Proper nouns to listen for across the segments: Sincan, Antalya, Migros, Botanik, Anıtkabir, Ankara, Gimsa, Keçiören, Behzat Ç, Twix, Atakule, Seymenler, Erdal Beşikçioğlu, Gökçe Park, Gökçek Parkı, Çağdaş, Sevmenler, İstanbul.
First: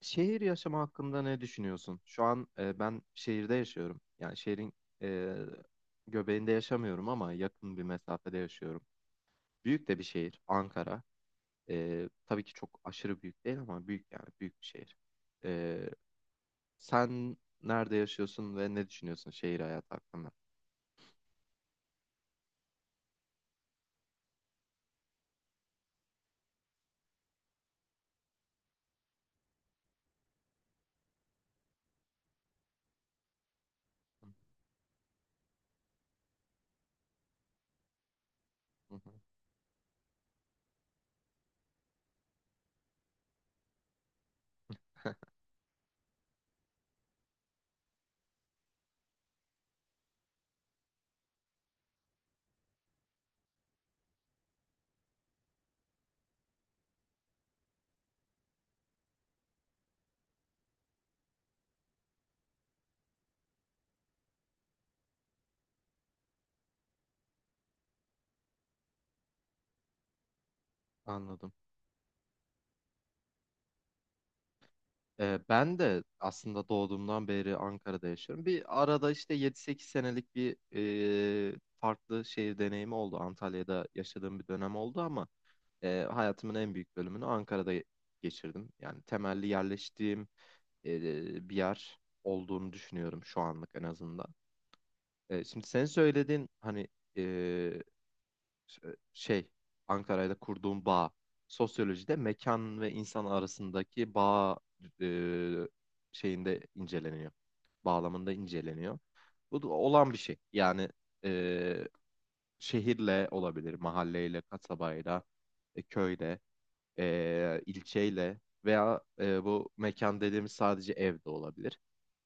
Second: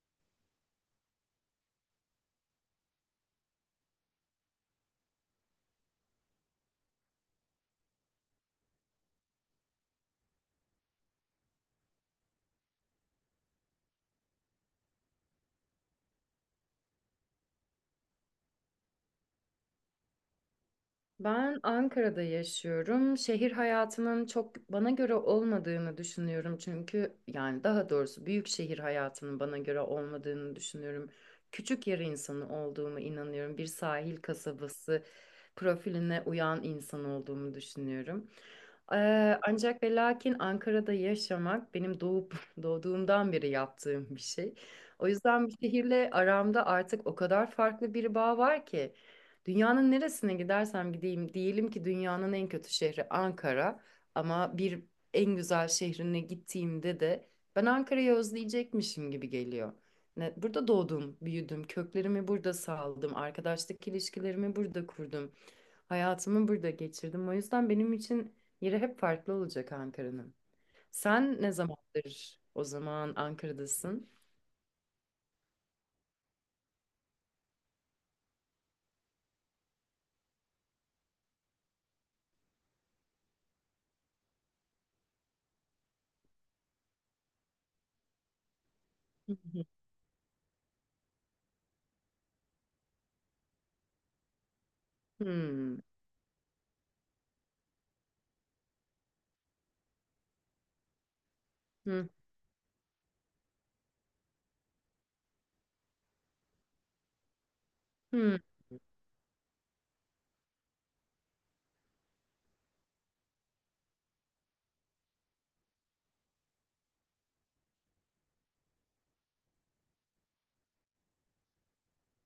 Şehir yaşamı hakkında ne düşünüyorsun? Şu an ben şehirde yaşıyorum. Yani şehrin e, göbeğinde yaşamıyorum ama yakın bir mesafede yaşıyorum. Büyük de bir şehir, Ankara. Tabii ki çok aşırı büyük değil ama büyük, yani büyük bir şehir. E, Sen nerede yaşıyorsun ve ne düşünüyorsun şehir hayatı hakkında? Ben Ankara'da yaşıyorum. Şehir hayatının çok bana göre olmadığını düşünüyorum. Çünkü yani daha doğrusu büyük şehir hayatının bana göre olmadığını düşünüyorum. Küçük yer insanı olduğumu inanıyorum. Bir sahil kasabası profiline uyan insan olduğumu düşünüyorum. Hı hı. Ancak ve lakin Ankara'da yaşamak benim doğduğumdan beri yaptığım bir şey. O yüzden bu şehirle aramda artık o kadar farklı bir bağ var ki. Dünyanın neresine gidersem gideyim, diyelim ki dünyanın en kötü şehri Ankara ama bir en güzel şehrine gittiğimde de ben Ankara'yı özleyecekmişim gibi geliyor. Ne, burada doğdum, büyüdüm, köklerimi burada saldım, arkadaşlık ilişkilerimi burada kurdum, hayatımı burada geçirdim. O yüzden benim için yeri hep farklı olacak Ankara'nın. Sen ne Anladım. zamandır o zaman Ankara'dasın? Ben de aslında doğduğumdan beri Ankara'da yaşıyorum. Bir arada işte 7-8 senelik bir farklı şehir deneyimi oldu. Antalya'da yaşadığım bir dönem oldu ama hayatımın en büyük bölümünü Ankara'da geçirdim. Yani Hı temelli hı. yerleştiğim bir yer olduğunu düşünüyorum şu anlık en azından. Şimdi Hmm. sen söylediğin hani, e, şey, Ankara'yla kurduğum bağ. Hı Sosyolojide mekan ve insan arasındaki bağ e, şeyinde inceleniyor. Bağlamında hı. inceleniyor. Bu da olan bir şey. Yani e, şehirle olabilir, mahalleyle, kasabayla, köyle, ilçeyle veya bu mekan dediğimiz sadece evde olabilir.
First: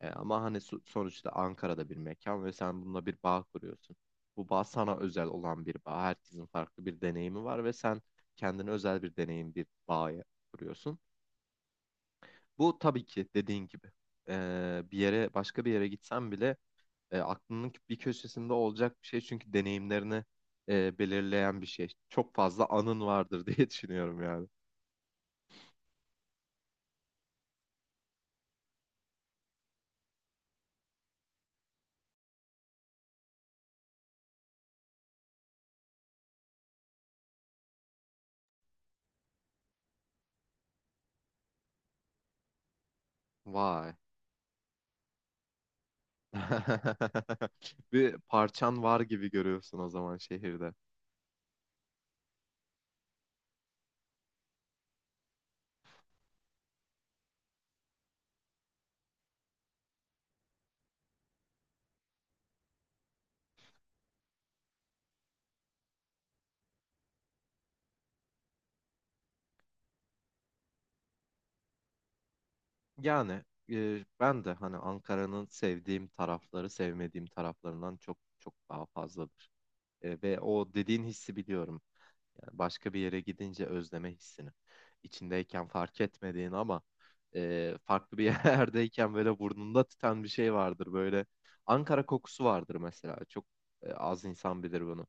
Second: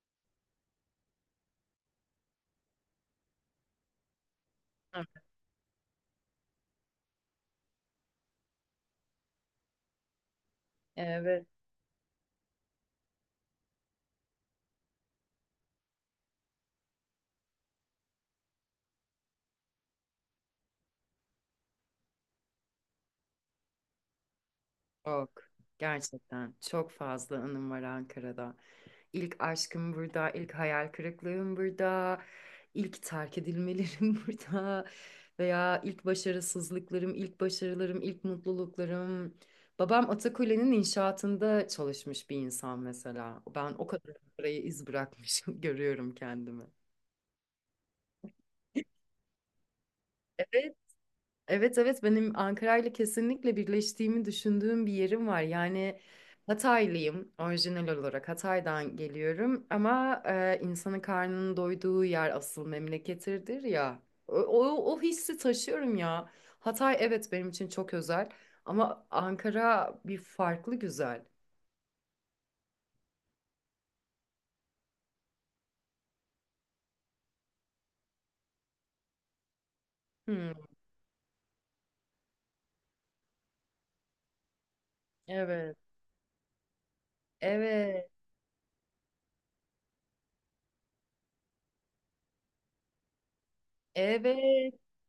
Ama hani sonuçta Ankara'da bir mekan ve sen bununla bir bağ kuruyorsun. Bu bağ sana özel olan bir bağ. Herkesin farklı bir deneyimi var ve sen kendine özel bir deneyim, bir bağ kuruyorsun. Evet. Bu tabii ki dediğin gibi bir yere, başka bir yere gitsen bile aklının bir köşesinde olacak bir şey, çünkü deneyimlerini belirleyen bir şey. Çok fazla anın vardır diye düşünüyorum yani. Çok. Gerçekten çok fazla anım var Ankara'da. İlk aşkım burada, ilk hayal kırıklığım burada, ilk terk edilmelerim burada veya ilk başarısızlıklarım, ilk başarılarım, ilk mutluluklarım. Babam Atakule'nin inşaatında çalışmış bir insan mesela. Ben o Vay. kadar parayı iz bırakmışım, görüyorum kendimi. Bir parçan var gibi görüyorsun o zaman şehirde. Evet, Evet evet benim Ankara ile kesinlikle birleştiğimi düşündüğüm bir yerim var. Yani Hataylıyım orijinal olarak Hatay'dan geliyorum ama insanın karnının doyduğu yer asıl memleketidir ya. O hissi taşıyorum ya. Hatay evet benim için çok özel ama Ankara bir farklı güzel. Yani ben de hani Ankara'nın sevdiğim tarafları sevmediğim taraflarından çok çok daha fazladır. Ve Hmm, o dediğin hissi biliyorum. Yani başka bir yere gidince özleme hissini. İçindeyken evet. fark etmediğin ama Evet. farklı bir yerdeyken böyle burnunda tüten bir şey vardır. Böyle Ankara kokusu vardır mesela. Çok az insan Evet. bilir bunu.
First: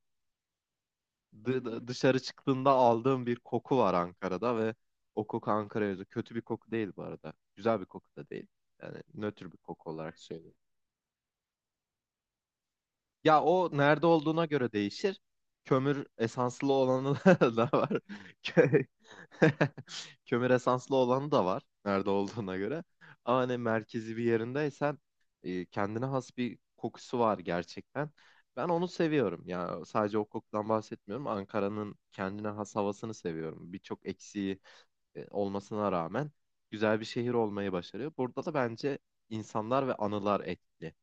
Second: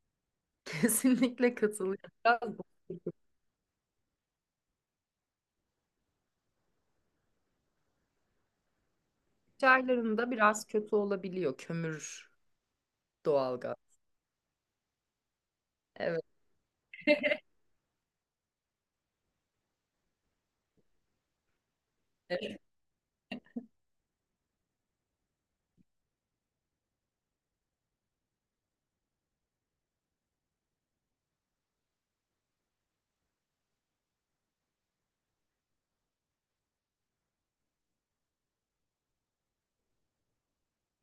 Kesinlikle katılıyorum. Dışarı Biraz çıktığında aldığım bir koku var Ankara'da ve o koku Ankara'ya özgü. Kötü bir koku değil bu arada. Güzel bir koku da değil. Yani nötr bir koku olarak çaylarında söyleyeyim. biraz kötü olabiliyor kömür Ya o doğalgaz. nerede olduğuna göre değişir. Kömür Evet. esanslı olanı da var. Kö- Kömür esanslı olanı da var. Nerede olduğuna göre. Ama hani merkezi bir yerindeysen kendine has bir kokusu var gerçekten. Ben onu seviyorum. Ya sadece o kokudan bahsetmiyorum. Ankara'nın kendine has havasını seviyorum. Birçok eksiği olmasına rağmen güzel bir şehir olmayı başarıyor. Burada da bence insanlar ve anılar etkili.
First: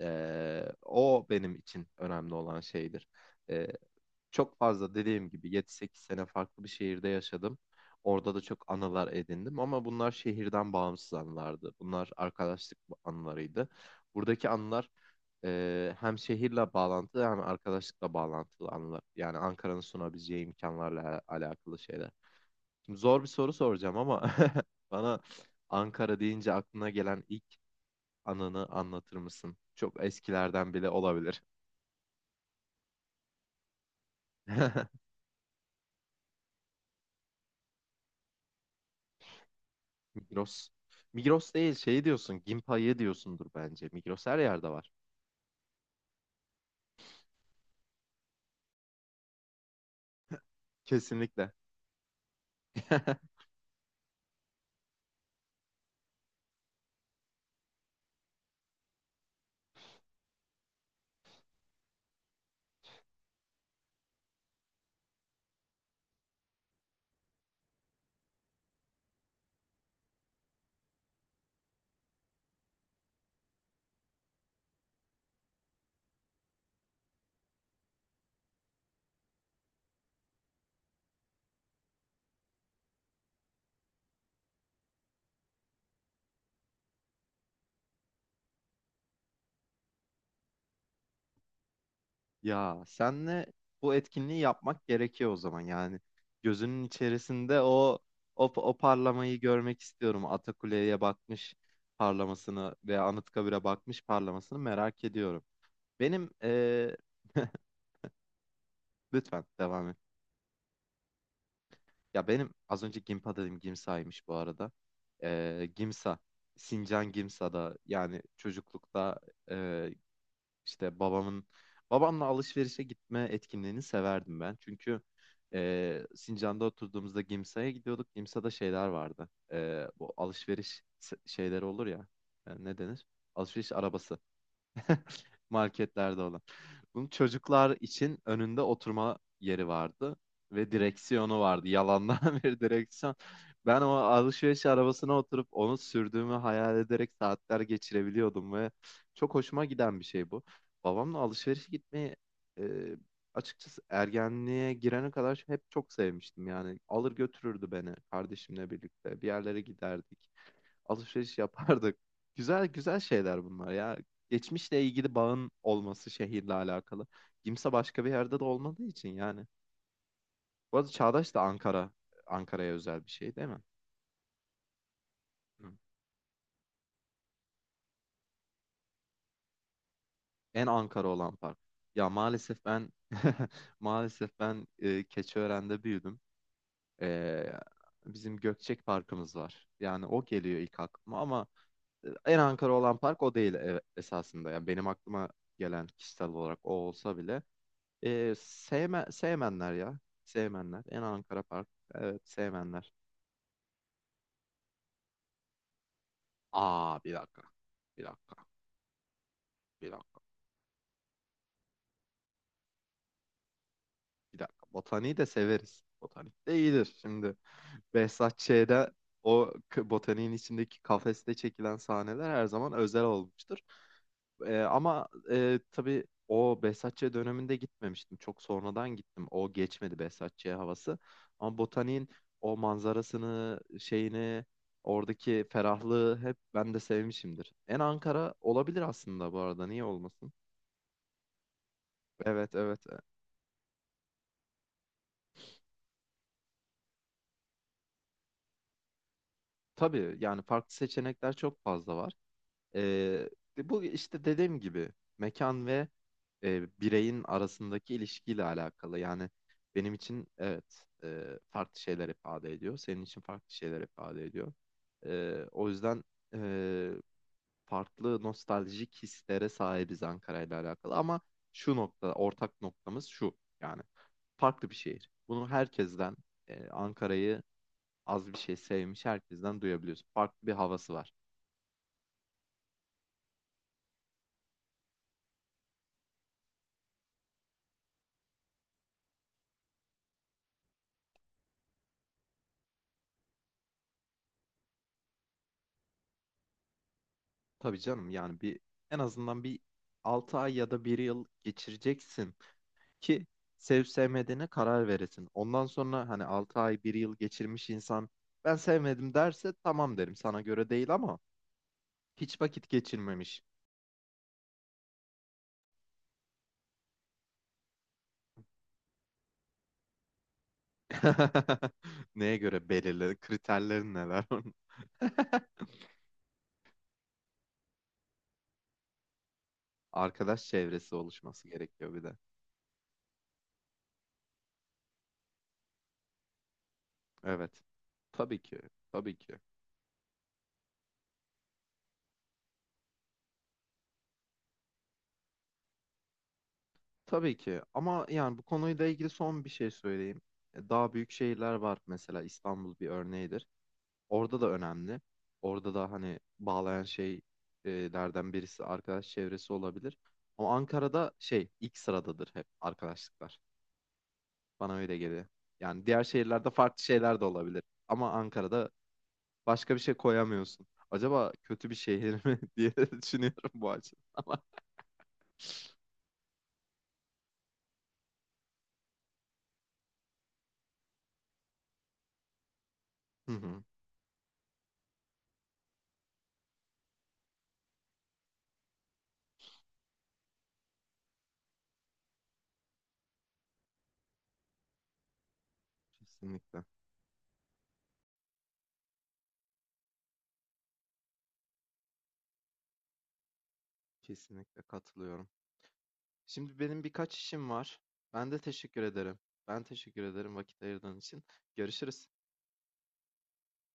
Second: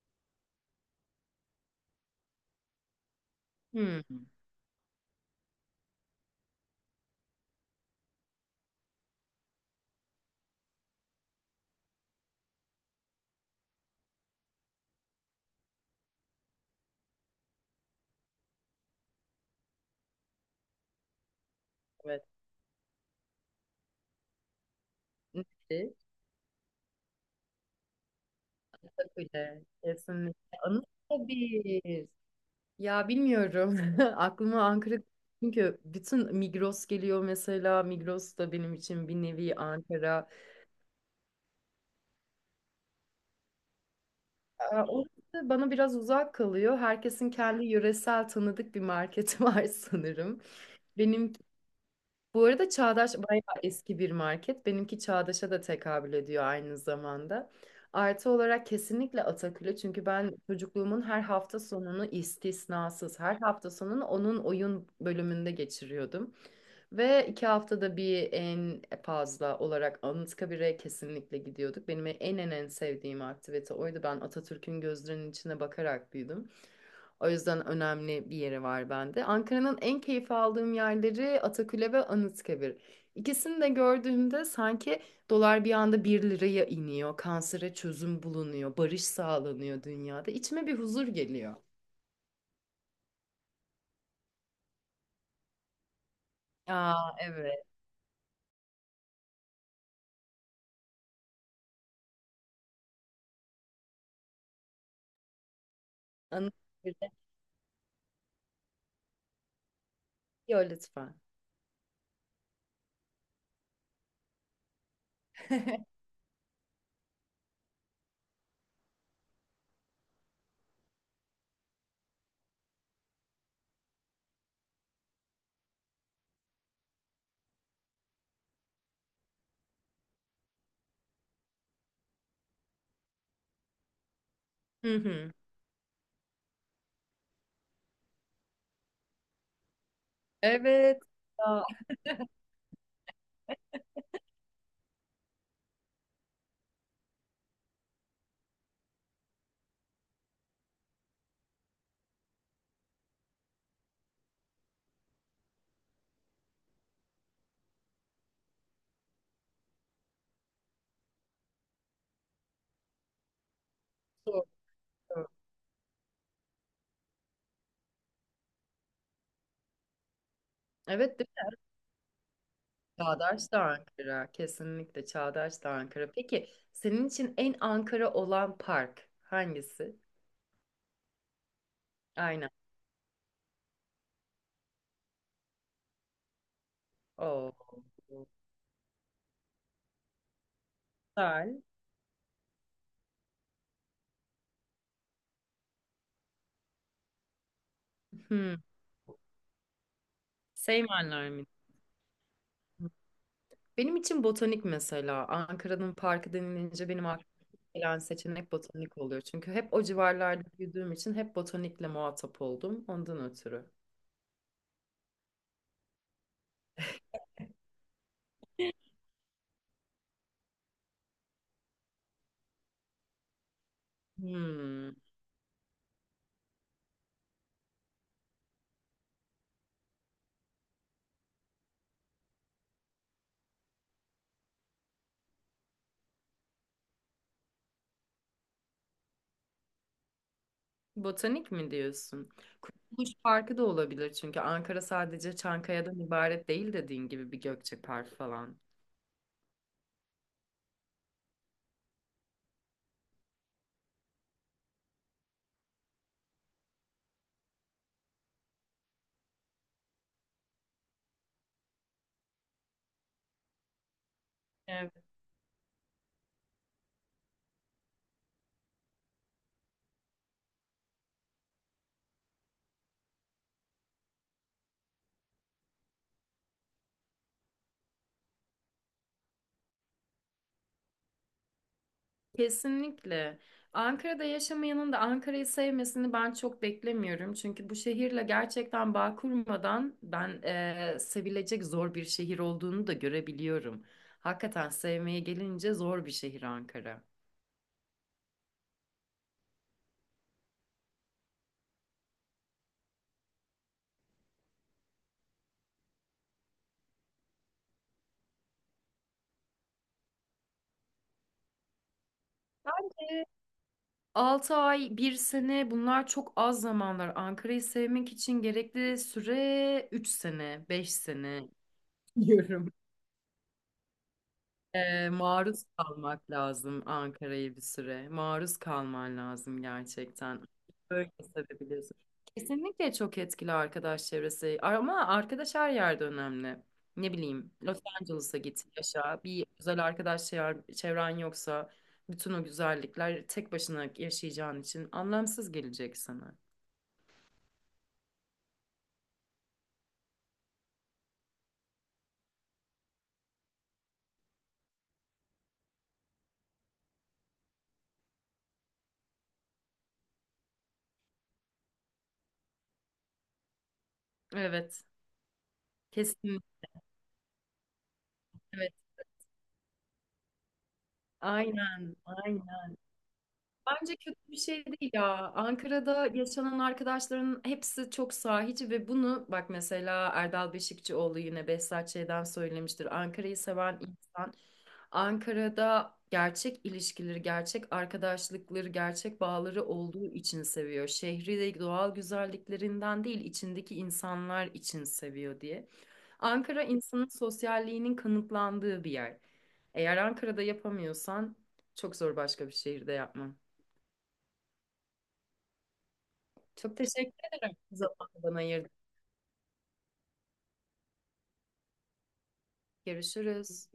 O benim için önemli olan şeydir. Ee, Hmm, Çok fazla dediğim gibi 7-8 sene farklı bir şehirde yaşadım. Orada da çok anılar edindim ama bunlar şehirden bağımsız anılardı. Bunlar arkadaşlık anılarıydı. Buradaki anılar hem şehirle bağlantılı hem arkadaşlıkla bağlantılı anılar. Yani Ankara'nın sunabileceği imkanlarla alakalı şeyler. evet. Şimdi zor bir soru soracağım ama bana Müthiş. Ankara deyince aklına gelen ilk anını Çok anlatır mısın? öyle. Çok Kesinlikle. eskilerden bile Anıtla olabilir. bir. Ya bilmiyorum. Aklıma Ankara çünkü bütün Migros geliyor mesela. Migros da benim için bir nevi Ankara. Migros. Migros değil, şey diyorsun. Gimpa'yı diyorsundur bence. Migros her yerde var. Orası bana biraz uzak kalıyor. Herkesin kendi yöresel tanıdık bir marketi var sanırım. Benim Kesinlikle. Bu arada Çağdaş bayağı eski bir market. Benimki Çağdaş'a da tekabül ediyor aynı zamanda. Artı olarak kesinlikle Atakül'ü çünkü ben çocukluğumun her hafta sonunu istisnasız her hafta sonunu onun oyun bölümünde geçiriyordum. Ve 2 haftada bir en fazla olarak Anıtkabir'e kesinlikle gidiyorduk. Benim en sevdiğim aktivite oydu. Ben Atatürk'ün gözlerinin içine bakarak büyüdüm. O yüzden önemli bir yeri var bende. Ankara'nın en keyif aldığım yerleri Atakule ve Anıtkabir. İkisini de gördüğümde sanki dolar bir anda bir liraya iniyor, kansere çözüm bulunuyor, barış sağlanıyor dünyada. İçime bir huzur geliyor. Ya senle bu etkinliği yapmak gerekiyor o zaman. Yani gözünün Aa içerisinde evet. o parlamayı görmek istiyorum. Atakule'ye bakmış parlamasını veya Anıtkabir'e bakmış parlamasını merak ediyorum. Benim Anıtkabir'de. lütfen devam et. Yo lütfen. Ya benim az önce Gimpa dedim, Gimsa'ymış bu arada. Gimsa. Sincan Gimsa'da yani çocuklukta eee, işte babamla alışverişe gitme etkinliğini severdim ben. Çünkü Sincan'da oturduğumuzda Gimsa'ya gidiyorduk. Gimsa'da şeyler vardı. Bu alışveriş şeyleri olur ya. Ne denir? Alışveriş arabası. Hı hı. Marketlerde olan. Bunun çocuklar için önünde oturma yeri vardı ve Evet. direksiyonu Aa, vardı. Yalandan bir direksiyon. Ben o alışveriş arabasına oturup onu sürdüğümü hayal ederek saatler geçirebiliyordum ve çok hoşuma giden bir şey bu. Babamla alışverişe gitmeyi e, açıkçası ergenliğe girene kadar hep çok sevmiştim yani. Alır götürürdü beni, kardeşimle birlikte bir yerlere giderdik, alışveriş yapardık. Güzel güzel şeyler bunlar ya. doğru. Geçmişle ilgili bağın olması şehirle alakalı. Kimse başka bir yerde de olmadığı için yani. Bu arada Evet değil Çağdaş da mi? Ankara, Ankara'ya özel bir şey değil Çağdaş mi? da Ankara. Kesinlikle Çağdaş da Hı. Ankara. Peki senin için en Ankara olan park hangisi? En Ankara olan park. Ya Aynen. maalesef ben maalesef ben Keçiören'de büyüdüm. E, Oo, Bizim Gökçek Parkımız var. Yani o geliyor ilk aklıma ama güzel. En Ankara olan park o değil esasında. Yani benim aklıma gelen kişisel olarak o olsa bile Hmm. Sevmenler ya. Sevmenler. En Seymenler Ankara mi? park. Evet, sevmenler. Benim için botanik mesela. Ankara'nın parkı denilince Aa, benim bir aklıma dakika. gelen Bir dakika. seçenek botanik oluyor. Çünkü hep o Bir dakika. civarlarda büyüdüğüm için hep botanikle muhatap oldum. Ondan ötürü. Bir dakika. Botaniği de severiz. Botanik de iyidir. Şimdi Behzat Ç'de o botaniğin içindeki kafeste çekilen sahneler her zaman özel olmuştur. Hmm. Ama tabii o Behzat Ç döneminde gitmemiştim. Çok sonradan gittim. O geçmedi Behzat Ç havası. Ama botaniğin o manzarasını, şeyini, oradaki ferahlığı hep ben de sevmişimdir. En Ankara olabilir aslında bu arada. Niye olmasın? Botanik mi diyorsun? Evet, evet. Kurtuluş Parkı da olabilir çünkü Ankara sadece Çankaya'dan ibaret değil dediğin gibi bir Gökçe Park falan. Tabii yani farklı seçenekler çok fazla var. Ee, Bu işte dediğim gibi mekan ve bireyin arasındaki ilişkiyle alakalı. Yani benim için evet, farklı şeyler ifade ediyor. Senin için farklı şeyler ifade ediyor. O yüzden e, farklı nostaljik hislere sahibiz Ankara ile alakalı. Ama şu nokta, ortak noktamız şu. Yani farklı bir şehir. Bunu herkesten, Ankara'yı az bir şey sevmiş herkesten duyabiliyorsun. Farklı bir havası var. Kesinlikle. Ankara'da yaşamayanın da Ankara'yı sevmesini ben çok beklemiyorum. Çünkü bu şehirle gerçekten bağ kurmadan ben sevilecek zor bir şehir olduğunu da görebiliyorum. Hakikaten sevmeye gelince zor bir şehir Ankara. Tabii canım, yani en azından bir 6 ay ya da bir yıl geçireceksin ki sevip sevmediğine karar veresin. Ondan sonra hani 6 ay bir yıl geçirmiş insan ben sevmedim derse tamam derim, sana göre değil, ama hiç vakit Evet. geçirmemiş. 6 ay, bir sene bunlar çok az zamanlar. Ankara'yı sevmek için gerekli süre 3 sene, 5 sene Neye göre, diyorum. belirli kriterlerin neler onun? Ee, maruz kalmak lazım Ankara'yı bir süre. Maruz kalman lazım gerçekten. Arkadaş çevresi Böyle oluşması gerekiyor sevebiliyorsun. bir de. Kesinlikle çok etkili arkadaş çevresi. Ama arkadaş her yerde önemli. Ne bileyim, Evet. Los Tabii Angeles'a ki. git, Tabii yaşa. ki. Bir güzel arkadaş çevren yoksa bütün o güzellikler tek başına yaşayacağın için anlamsız gelecek sana. Tabii ki. Ama yani bu konuyla ilgili son bir şey söyleyeyim. Daha büyük şehirler var, mesela İstanbul bir örneğidir. Orada da önemli. Orada da hani bağlayan şeylerden birisi arkadaş çevresi olabilir. Ama Ankara'da şey ilk sıradadır hep, arkadaşlıklar. Bana Evet, öyle geliyor. Yani diğer kesin. şehirlerde farklı şeyler de olabilir. Ama Ankara'da Evet, başka bir şey koyamıyorsun. Acaba kötü bir aynen, şehir mi aynen. diye düşünüyorum bu Bence açıdan kötü bir ama. şey değil ya. Ankara'da yaşanan arkadaşların hepsi çok sahici ve bunu bak mesela Erdal Beşikçioğlu yine Behzat Ç'den söylemiştir. Hı Ankara'yı hı. seven insan Ankara'da gerçek ilişkileri, gerçek arkadaşlıkları, gerçek bağları olduğu için seviyor. Şehri de doğal güzelliklerinden değil, içindeki insanlar için seviyor diye. Ankara Kesinlikle. insanın sosyalliğinin kanıtlandığı bir yer. Eğer Ankara'da yapamıyorsan çok zor başka bir şehirde yapman. Kesinlikle katılıyorum. Şimdi Çok benim birkaç teşekkür işim ederim var. zamanı Ben bana de ayırdığınız. teşekkür ederim. Ben teşekkür ederim vakit ayırdığın için. Görüşürüz. Görüşürüz.